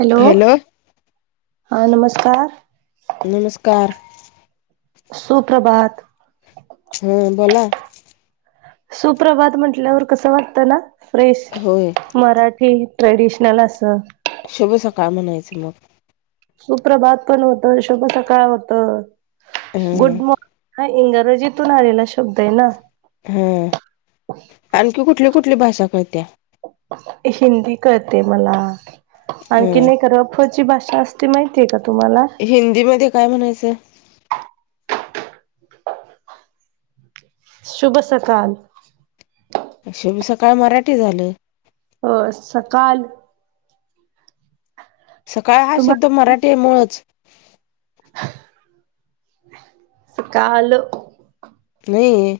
Hello! हा नमस्कार. नमस्कार. सुप्रभात. हं, बोला? सुप्रभात म्हटल्यावर कसं वाटतं ना? फ्रेश होय मराठी, ट्रेडिशनल असं? शुभ सकाळ, म्हणायचं मग. सुप्र बात पण होत शुभ सकाळ होत हं गुड मॉर्ि हा इंग्रजीतून आलेला शब्द आहे ना हा आणखी कुठली कुठली भाषा कळत्या हिंदी कळते मला आणखी हं नाही कर ्ची भाषा असते माहितीय का तुम्हाला हिंदीमध्येध्ये काय म्हणायचं शुभ सकाल शेभी सकाळ मराठी झालं हो सकाल सकाळ हा शब्द तुम्हाला मराठी आहे मुळच सकाल नाही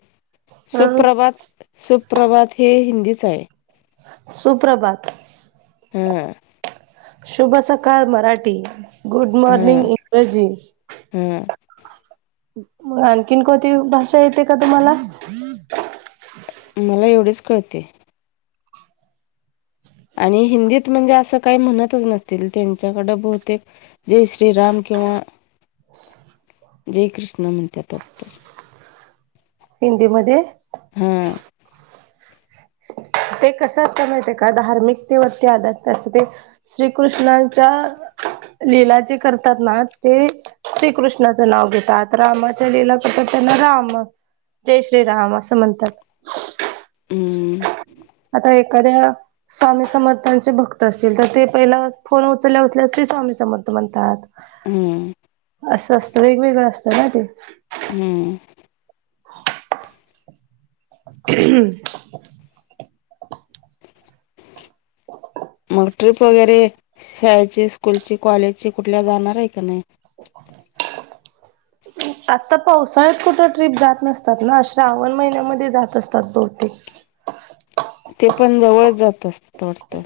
सुप्रभात सुप्रभात हे हिंदीच आहे सुप्रभात हा शुभ सकाळ मराठी गुड मॉर्निंग इंग्रजी हम मग आणखीन कोती भाषा येते का तुम्हाला मला एवढेच कळते आणि हिंदीत म्हणजे असं काही म्हणतच नसतील त्यांच्याकडं बहुतेक जय श्रीराम किंवा जय कृष्ण म्हणतत वाटतच हिंदीमध्येध्ये हा ते कसं असता माह का धार्मिक ते व ते आधातसं ते श्रीकृष्णच्या िला जे करतात ना ते श्रीकृष्णाचं नाव घेतात रामाच्या लिहिला करतात त्यांना राम जय श्री राम असं म्हणतात ह आता एखाद्या स्वामी समर्थांचे भक्त असतील तर ते पहिला फोन उचलले असल्यास स्वामी समर्थ म्हणतात हम्म असं असत वेगवेगळं असतं ना ते हम्म हम्म मग ट्रिप वगैरे शाळेची स्कूलची कॉलेजची कुठल्या जाणार आहे का नाही [inaudible] आता पावसाळ्यात कुठं ट्र्रीप जात नसतात ना श्रावण महिन्यामध्ये जात असतात बहूतेक ते पण जवळच जात असतं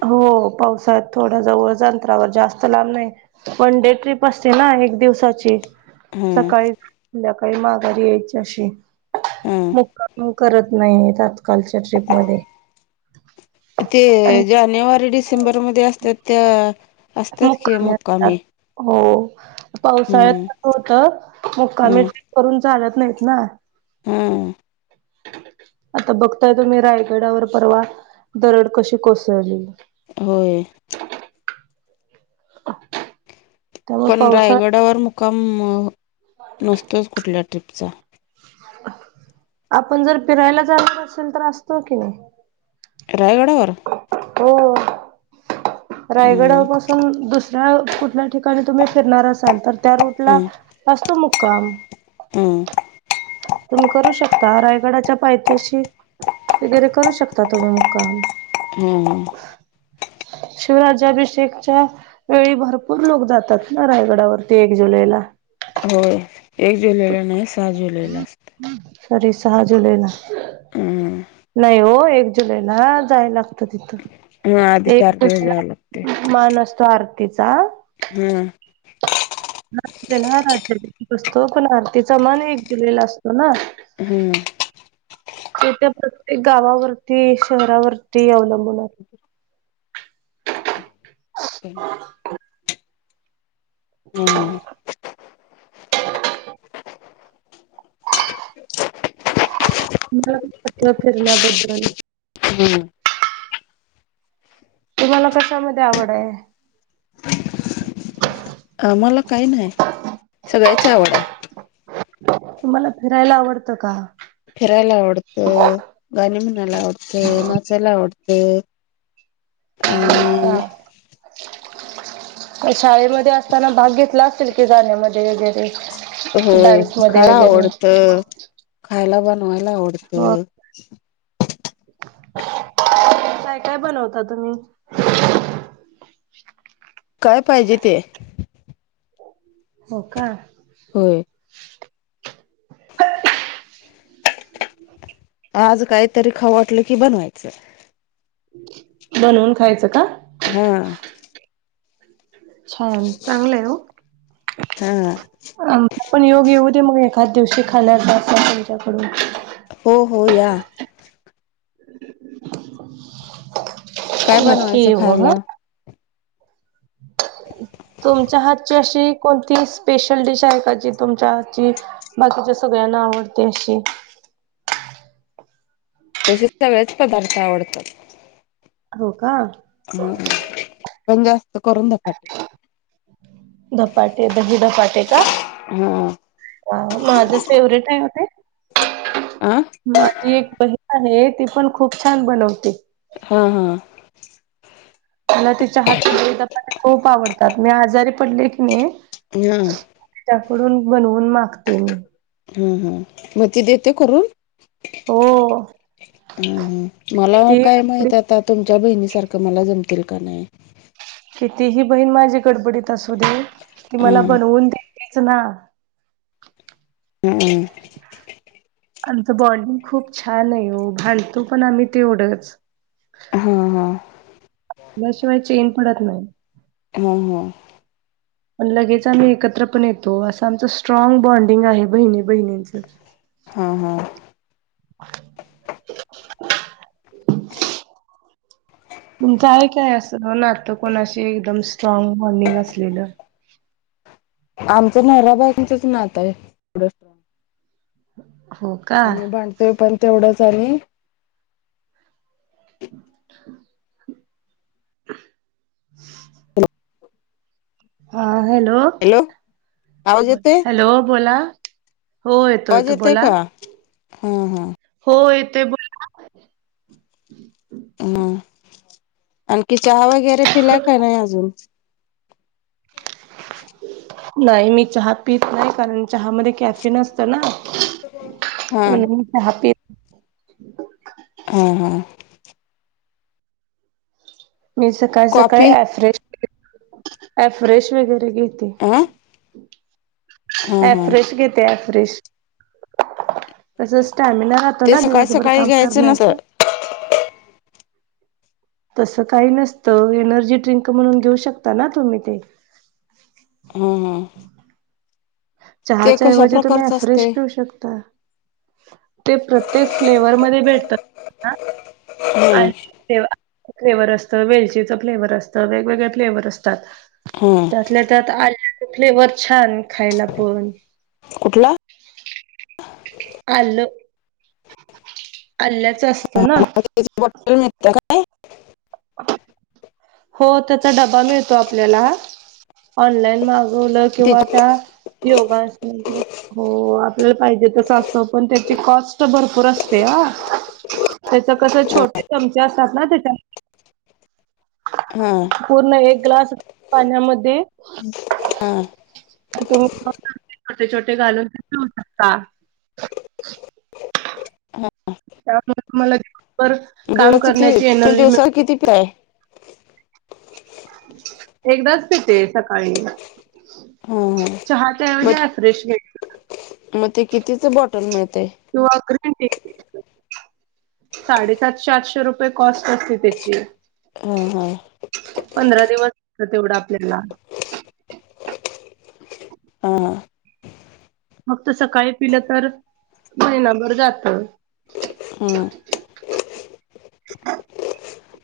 हो पावसात थोड जवळ अंतरावर जास्त लांब नाही वन डे ट्रीप असते ना एक दिवसाची हम्म सकाळी संध्याकाळी माघारी यायची अशी हा करत नाही तातकालच्या ट्रीपमध्ये ते जानेवारी डिसेंबरमध्ये असतात त्या असतात की मुक्कामी असतात हो हम्म पावसाळ्यात होत मुक्कामी करून चालत नाहीत ना हम् आता बघताय तुम्ही रायगडावर परवा दरड कशी कोसळली होय. [inaudible] त्यामुळे पण पावसाळ्यात रायगडावर मुक्काम अ नसतोच कुठल्या ट्रीपचा. आपण जर फिरायला जाणार असेल, तर असतो की. रायगडावर? हो रायगडा हम्म पासून दुसऱ्या कुठल्या ठिका णी तुम्ही फिरणार असाल, तर त्या रूटला हम्म असतो मुक्काम. हम्म. तुम्ही करू शकता रायगडाच्या पायथ्याशी वगैरे करू शकता तुम्ही मुक्काम. हम्म. शिवराज्याभिषेकच्या वेळी भरपूर लोक जातात, ना रायगडावरती एक जुलैला. होय एक जुलैला नाही, सहा जुलैला असतं. साँरी सहा जुलैला. हम्म. नाई ओ एक जुलैला जाय लागतं तिथं. हा आधी एक चार दिवस जाय लागते. जुलैला मान असतो आरतीचा. हम्म. [inaudible] सहा जुलैला राज्याभिषेक असतो, पण आरतीचा मन एक जुलैला असतो ना. हम्म. ते त्या प्रत्येक गावावरती, शहरावरती अवलंबून असतं. [inaudible] हम्म [inaudible] [unintelligible] पत्र फिरल्याबद्दल. हम्म तुम्हाला कशामध्ये आवड आहे? मला काई न्हाय सगळ्याची आवड आय. तुम्हाला फिरायला आवडतं का? फिरायला आवडतं, गाणे म्हणायला आवडतं, नाचायला आवडतं. आणि [inaudible] मी शाळेमध्ये असताना भाग घेतला असेल की गाण्यामध्ये वगैरे? होय डान्स मध्ये खरा वगैरे आवडत खायला बनवायला हो आवडतं. काय काय बनवता तुम्ही? काय पाहिजे ते. हो का. होय. [inaudible] आज काहीतरी खाऊ वाटलं की बनवायचं. बनवून खायचं का? हां. छान चांगलंय ओ हा अम आपण योग येऊ दे मग एखाद्या दिवशी खाण्याचा असा तुमच्या कडून. हो हो या. काय नक्की बनवायचं ये वं हं. खायला [inaudible] तुमच्या हातची अशी कोणती स्पेशल डिश आहे का, जी तुमच्या हातची. बाकीच्या सगळ्यांना आवडते अशी. तसे सगळेच पदार्थ आवडतात. हो का? ह पण जास्त करून धपाटे. धपाटे दही धपाटे का? हा अ माझं फेवरेट आहे म ते. आं! माझी एक बहीण आहे, ती पण खूप छान बनवते. हं हं! मला तिच्या हातचे दही धपाटे, खूप आवडतात मी आजारी पडले की नाही. हं! त्याकडून बनवून मागते मी. हं हं म ती देते करून? हो हं हं मला किती काय माहितात. ता तुमच्या बहिणी सारखं मला जमतील का नाही. कितीही बहीण माझी गडबडीत असू दे, ती मला हा बनवून देतीच ना. अं! आमच बॉडीग खूप छान आहे हो भांडतो पण आम्ही तेवढंच. ह ह! त्याशिवाय चेन पडत नाही. हा हा! पण लगेच आम्ही एकत्र पण येतो, असं आमच स्ट्राँग बॉन्डिंग आहे बहिणी बहिणींचं. हा हा! [inaudible] तुमचं आहे काय असं नात, कोणाशी एकदम स्ट्रॉंग बाँडिंग असलेलं. आमचं नवरा बाईकोचच नात आहे. हो! का आणि भांडतोय पण तेवढंच आणि. [inaudible] [inaudible] हा हॅलो, आवाज येतोय हॅलो बोला. हो येतो आवाज येतो येतोय बोला का हा हा हो येतोय बो हं आणखी चहा वगैरे पिला का नाही अजून. नाही मी चहा पीत नाही कारण चहा मदे कॅफिन अंसत ना हा [unintelligible] मी चहा पीत हा हा! मी सकाळ सकाळी कॉफी आफ्रेश, आफ्रेश वगैरे घेते. हं! आफ्रेश घेते आफ्रेश. तस स्टॅमिना राहतो ते ना सकाळी दिवसभर सकाळी काम घ्यायचं नसतं करण्याचा. तस काही नसतं एनर्जी ड्रिंक म्हणून घेऊ शकता ना तुम्ही ते. हा हा ते कशा चहाच्याऐवजी तुम्ही प्रकारचं फ्रेश असतंय पिऊ शकता ते प्रत्येक फ्लेवर मध्ये भेटतात [unintelligible] आणि फ्लेवर असतं वेलचीच फ्लेवरर असतं वेगवेगळळे फ्लेवर असतात हम त्यातल्यात फ्लेवर छान खायला पण कुठला अलु अल्ल्याच असतं ना त्याची बटल मिटते काय हो त्याचा डबा मिळतो आपल्याला ऑनलाईन बलं किंवा त्याची त्या योगास हो आपल्याला पाहिजे तसं असतं पण त्याची कॉस्ट भरपूर असते ह त्याच कसं छोटे चमचे असतात ना त्याच्या हा पूर्ण एक ग्लास पाण्यामध्ये हा तुम्ही छोटे छोटे घालून ठेऊ शकता त्यामुळे मला दिवभर मग काम दिवसाचं ती करण्याची तुम्ही एनर्जी दिवसाला किती मिळते पिताय हा एकदाच भेटे सकाळी हा चहा त्या म्हजा मग फ्रेश घ मग ते कितीच बॉटल मिळते तो अक साडेसातशे आठशे रुपये कॉस्ट असते त्याची हा हा पंधरा दिवसत तेवढं आपल्याला हां हां फक्त सकाळी पिलं तर महिनाभर जात ह हम्म.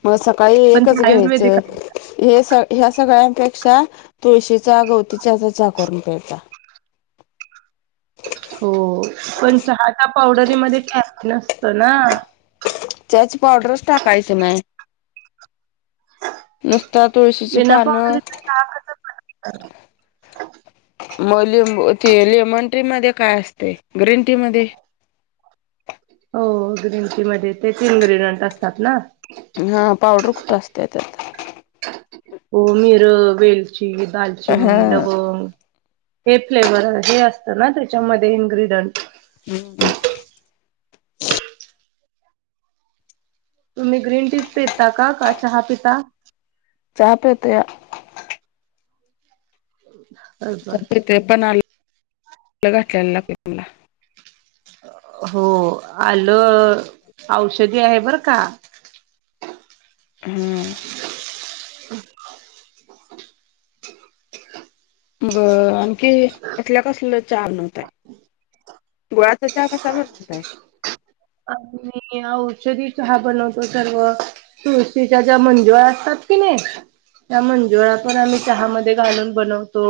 मग सकाळी एकच घ्यायचं आहे हे स ह्या सगळ्यांपेक्षा तुळशीचा गवतीच्या चा करून पळता हो पण चहाट पावडरीमध्ये फॅ नसत ना चच पावडरच टाकायचं नाही नुसता तुळशीची विनाप का पानं मली लेमन ट्री मध्ये काय असते ग्रीन टी मध्ये हो ग्रीन टी मध्ये ते तीन ग्र्रीडियंट असतात ना हा पावडर कुठं असते त्यात हो मिर वेलची हा दालचिनी लवंग हे फ्लेवरर हे असतं ना त्याच्यामध्ये इन्ग्र्रीडियंट हम्म तुम्ही ग्रीन टीज पेता का का चहा पिता चहाप य त्या हो ते पण आ घठल्याला लागते तुम्हाला हो आलं औषधी आहे बरं का हम्म ब आणखी कसल्या कसल चार नवतय गुळाचा चहा कसा बनवताय म औषधी चहा बनवतो सर्व तुळशीच्या ज्या मंजुळ असतात कि नाही त्या मंजुळा पण आम्ही चहामध्ये घालून बनवतो